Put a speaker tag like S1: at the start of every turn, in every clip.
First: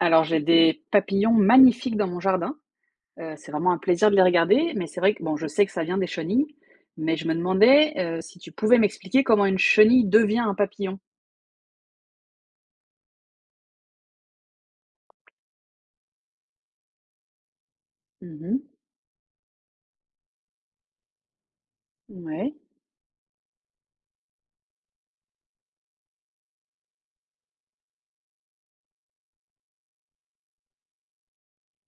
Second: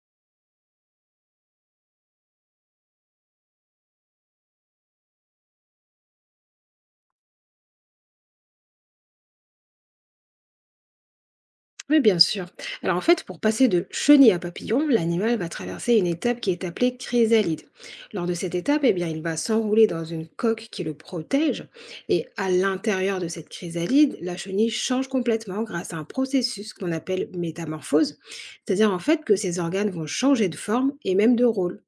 S1: Alors, j'ai des papillons magnifiques dans mon jardin. C'est vraiment un plaisir de les regarder, mais c'est vrai que bon, je sais que ça vient des chenilles, mais je me demandais, si tu pouvais m'expliquer comment une chenille devient un papillon?
S2: Oui, bien sûr. Alors en fait, pour passer de chenille à papillon, l'animal va traverser une étape qui est appelée chrysalide. Lors de cette
S1: Mmh.
S2: étape, eh bien, il va s'enrouler dans une coque qui le protège. Et à
S1: Ouais,
S2: l'intérieur de cette chrysalide, la chenille change complètement grâce à un processus qu'on appelle métamorphose. C'est-à-dire en fait que ses organes vont changer de forme et même de rôle.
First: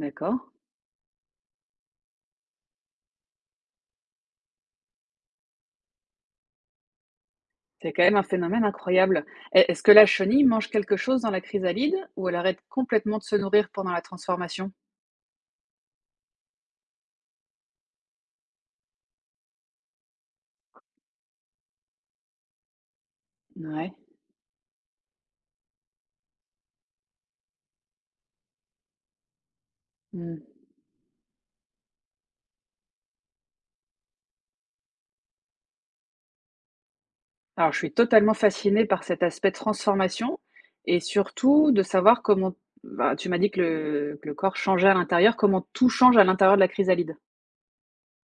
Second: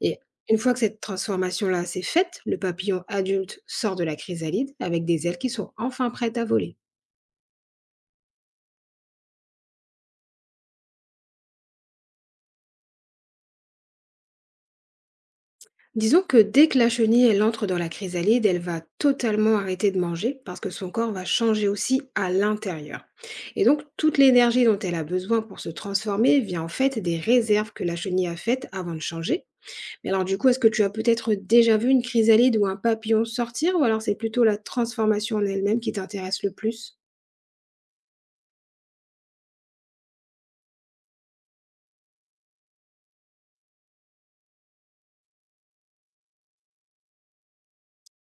S2: Et une fois que cette transformation-là s'est faite, le papillon adulte sort de la chrysalide avec des ailes qui sont enfin prêtes à voler.
S1: C'est quand même un phénomène incroyable. Est-ce que la chenille mange quelque chose dans la chrysalide ou elle arrête complètement de se nourrir pendant la transformation?
S2: Disons que dès que la chenille, elle entre dans la chrysalide, elle va totalement arrêter de manger parce que son corps va changer aussi à l'intérieur. Et donc,
S1: Ouais.
S2: toute l'énergie dont elle a besoin pour se transformer vient en fait des réserves que la chenille a faites avant de changer. Mais alors, du
S1: Mmh.
S2: coup, est-ce que tu as peut-être déjà vu une chrysalide ou un papillon sortir ou alors c'est plutôt la transformation en elle-même qui t'intéresse le plus?
S1: Alors, je suis totalement fascinée par cet aspect transformation et surtout de savoir comment bah, tu m'as dit que le corps changeait à l'intérieur, comment tout change à l'intérieur de la chrysalide?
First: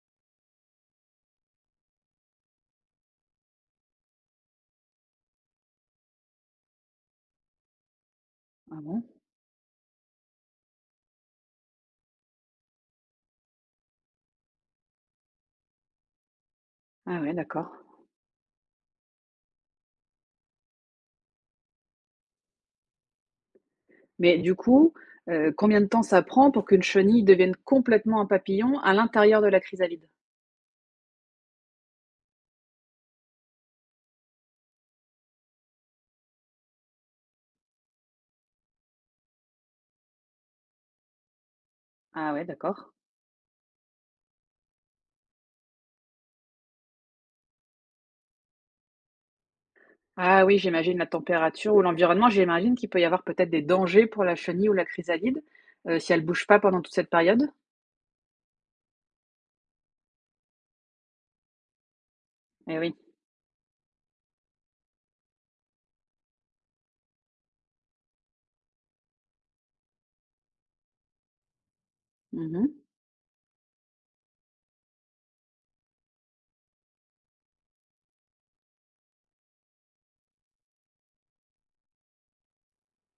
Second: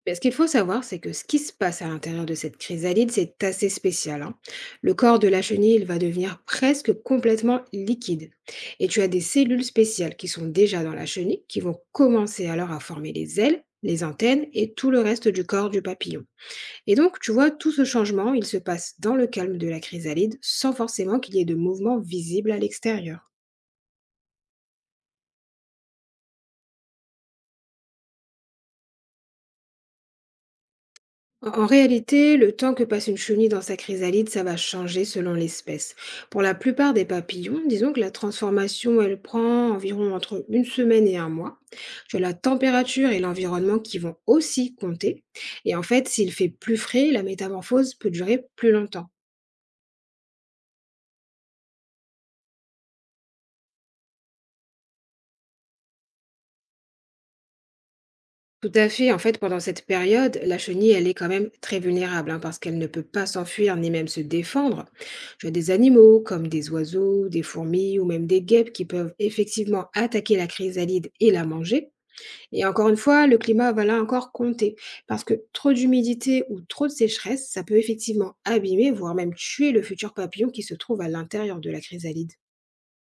S2: Mais ce qu'il faut savoir, c'est que ce qui se passe à l'intérieur de cette chrysalide, c'est assez spécial, hein. Le corps de la chenille, il va devenir presque complètement liquide.
S1: Ah
S2: Et
S1: bon?
S2: tu as des cellules spéciales qui sont déjà dans la chenille, qui vont commencer alors à former les ailes, les antennes et tout le reste du corps du papillon. Et donc,
S1: Ah
S2: tu
S1: ouais,
S2: vois, tout
S1: d'accord.
S2: ce changement, il se passe dans le calme de la chrysalide, sans forcément qu'il y ait de mouvement visible à l'extérieur.
S1: Mais du coup, combien de temps ça prend pour qu'une chenille devienne complètement un papillon à l'intérieur de la chrysalide?
S2: En réalité, le temps que passe une chenille dans sa chrysalide, ça va changer selon l'espèce. Pour la plupart des papillons, disons que la transformation, elle prend environ entre une semaine et un mois. Tu as
S1: Ah
S2: la
S1: ouais, d'accord.
S2: température et l'environnement qui vont aussi compter. Et en fait, s'il fait plus frais, la métamorphose peut durer plus longtemps.
S1: Ah oui, j'imagine la température ou l'environnement, j'imagine qu'il peut y avoir peut-être des dangers pour la chenille ou la chrysalide, si elle bouge pas pendant toute cette période?
S2: Tout à fait. En fait, pendant cette période, la chenille, elle est quand même très vulnérable, hein, parce qu'elle
S1: Eh
S2: ne
S1: oui.
S2: peut pas s'enfuir ni même se défendre. Tu as des animaux comme des oiseaux, des fourmis ou même des guêpes qui peuvent effectivement attaquer la chrysalide et la manger. Et
S1: Mmh.
S2: encore une fois, le climat va là encore compter parce que trop d'humidité ou trop de sécheresse, ça peut effectivement abîmer, voire même tuer le futur papillon qui se trouve à l'intérieur de la chrysalide.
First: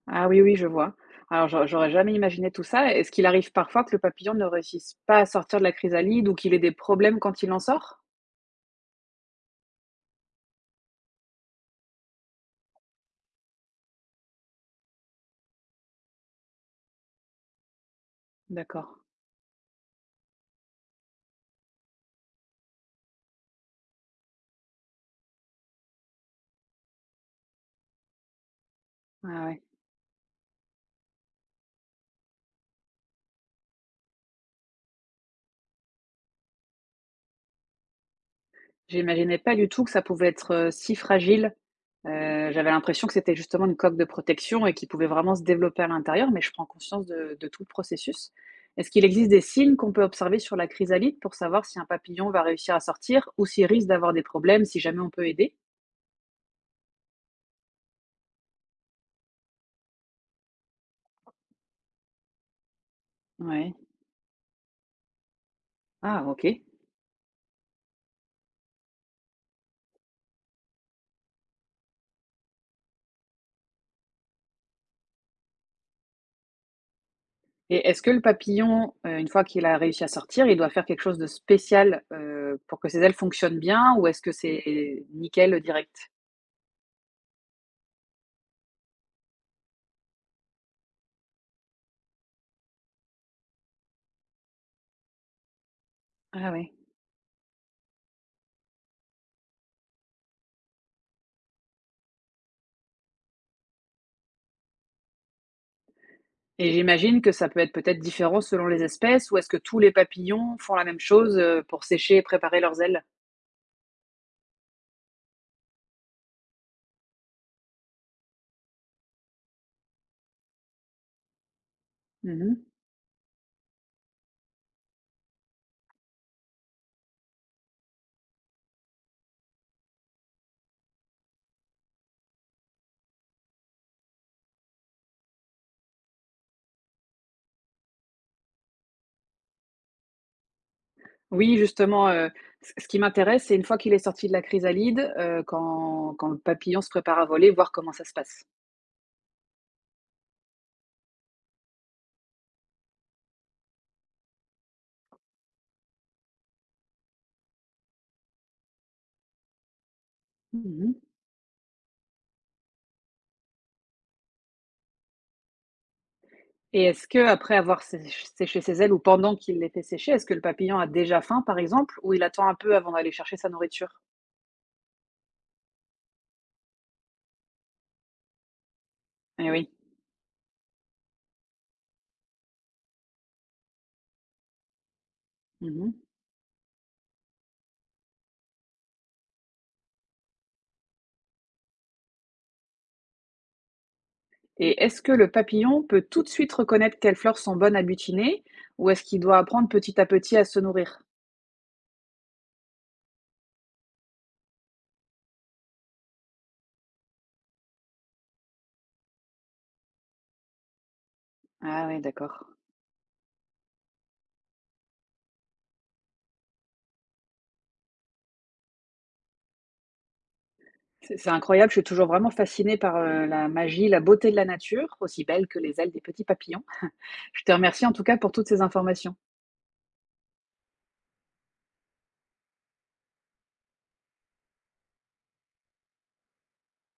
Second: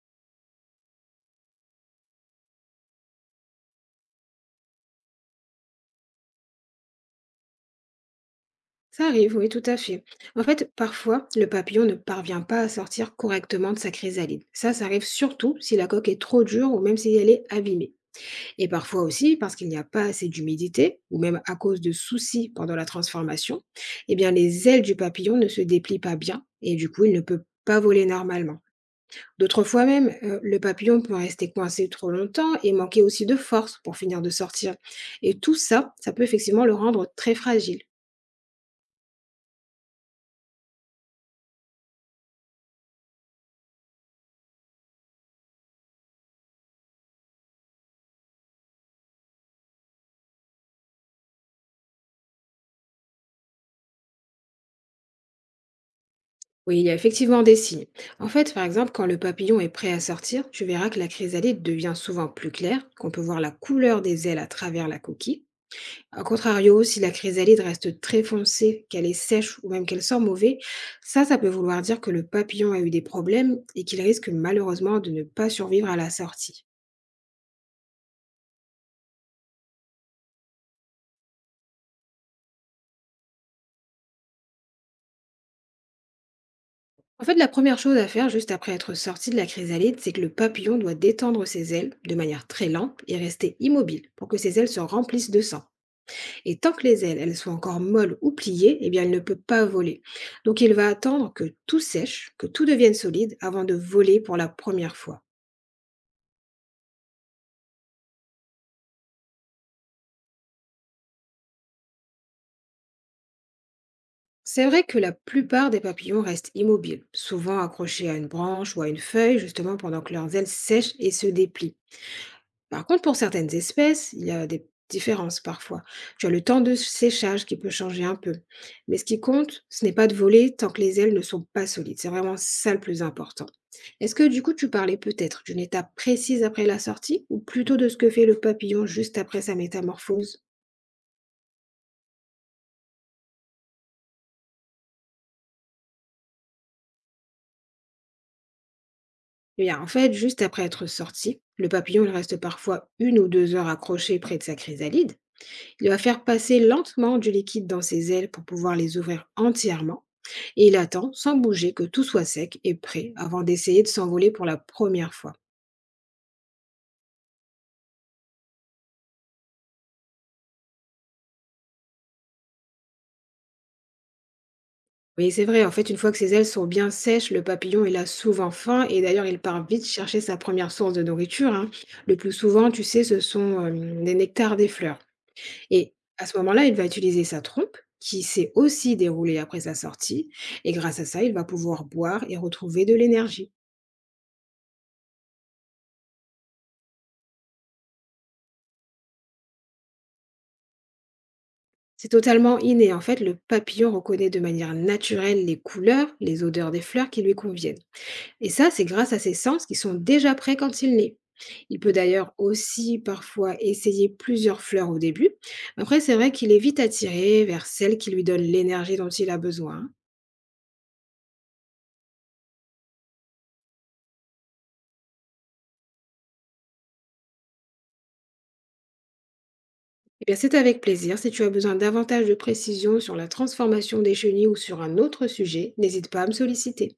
S1: Ah oui, oui, je vois. Alors j'aurais jamais imaginé tout ça. Est-ce qu'il arrive parfois que le papillon ne réussisse pas à sortir de la chrysalide ou qu'il ait des problèmes quand il en sort?
S2: Ça arrive, oui, tout à fait. En fait, parfois, le papillon ne parvient pas à sortir correctement de sa chrysalide. Ça arrive surtout si la coque est trop dure ou même si elle est abîmée. Et
S1: D'accord.
S2: parfois aussi parce qu'il n'y a pas assez d'humidité ou même à cause de soucis pendant la transformation, eh bien les ailes du papillon ne se déplient pas bien et du coup, il ne peut pas voler normalement.
S1: Ah ouais.
S2: D'autres fois même, le papillon peut rester coincé trop longtemps et manquer aussi de force pour finir de sortir. Et tout ça, ça peut effectivement le rendre très fragile.
S1: J'imaginais pas du tout que ça pouvait être, si fragile. J'avais l'impression que c'était justement une coque de protection et qu'il pouvait vraiment se développer à l'intérieur, mais je prends conscience de tout le processus. Est-ce qu'il existe des signes qu'on peut observer sur la chrysalide pour savoir si un papillon va réussir à sortir ou s'il risque d'avoir des problèmes, si jamais on peut aider?
S2: Oui, il y a effectivement des signes. En fait, par exemple, quand le papillon est prêt à sortir, tu verras que la chrysalide devient souvent plus claire, qu'on peut voir la
S1: Ouais.
S2: couleur des ailes à travers la coquille. A
S1: Ah OK.
S2: contrario, si la chrysalide reste très foncée, qu'elle est sèche ou même qu'elle sent mauvais, ça peut vouloir dire que le papillon a eu des problèmes et qu'il risque malheureusement de ne pas survivre à la sortie.
S1: Et est-ce que le papillon, une fois qu'il a réussi à sortir, il doit faire quelque chose de spécial, pour que ses ailes fonctionnent bien ou est-ce que c'est nickel, direct?
S2: En fait, la première chose à faire juste après être sorti de la chrysalide, c'est que le papillon doit détendre ses ailes de manière très lente et rester immobile pour que ses ailes se remplissent de sang.
S1: Ah
S2: Et tant
S1: ouais,
S2: que les ailes, elles sont encore molles ou pliées, eh bien, elle ne peut pas voler. Donc, il va attendre que tout sèche, que tout devienne solide avant de voler pour la première fois.
S1: et j'imagine que ça peut être peut-être différent selon les espèces ou est-ce que tous les papillons font la même chose, pour sécher et préparer leurs ailes?
S2: C'est vrai que la plupart des papillons restent immobiles, souvent accrochés à une branche ou à une feuille, justement pendant que leurs ailes sèchent et se déplient.
S1: Mmh.
S2: Par contre, pour certaines espèces, il y a des différences parfois. Tu as le temps de séchage qui peut changer un peu. Mais ce qui compte, ce n'est pas de voler tant que les ailes ne sont pas solides. C'est vraiment ça le plus important. Est-ce que du coup tu parlais peut-être d'une étape précise après la sortie ou plutôt de ce que fait le papillon juste après sa métamorphose?
S1: Oui, justement, ce qui m'intéresse, c'est une fois qu'il est sorti de la chrysalide, quand le papillon se prépare à voler, voir comment ça se passe.
S2: Eh bien, en fait, juste après être sorti, le papillon il reste parfois une ou deux heures accroché près de sa chrysalide. Il va faire passer lentement du liquide dans ses ailes pour pouvoir les ouvrir entièrement et il
S1: Mmh.
S2: attend sans bouger que tout soit sec et prêt avant d'essayer de s'envoler pour la première fois.
S1: Et est-ce que après avoir sé séché ses ailes ou pendant qu'il les fait sécher, est-ce que le papillon a déjà faim, par exemple, ou il attend un peu avant d'aller chercher sa nourriture?
S2: Oui, c'est vrai. En fait, une fois que ses ailes sont bien sèches, le papillon, il a souvent faim et d'ailleurs, il
S1: Eh
S2: part
S1: oui.
S2: vite chercher sa première source de nourriture, hein. Le plus souvent, tu sais, ce sont les nectars des fleurs.
S1: Mmh.
S2: Et à ce moment-là, il va utiliser sa trompe qui s'est aussi déroulée après sa sortie. Et grâce à ça, il va pouvoir boire et retrouver de l'énergie.
S1: Et est-ce que le papillon peut tout de suite reconnaître quelles fleurs sont bonnes à butiner ou est-ce qu'il doit apprendre petit à petit à se nourrir?
S2: C'est totalement inné. En fait, le papillon reconnaît de manière naturelle les couleurs, les odeurs des fleurs qui lui conviennent. Et ça, c'est grâce à ses sens qui sont déjà prêts quand il naît. Il
S1: Ah
S2: peut
S1: oui,
S2: d'ailleurs
S1: d'accord.
S2: aussi parfois essayer plusieurs fleurs au début. Après, c'est vrai qu'il est vite attiré vers celle qui lui donne l'énergie dont il a besoin.
S1: C'est incroyable, je suis toujours vraiment fascinée par, la magie, la beauté de la nature, aussi belle que les ailes des petits papillons. Je te remercie en tout cas pour toutes ces informations.
S2: Eh bien, c'est avec plaisir. Si tu as besoin davantage de précision sur la transformation des chenilles ou sur un autre sujet, n'hésite pas à me solliciter.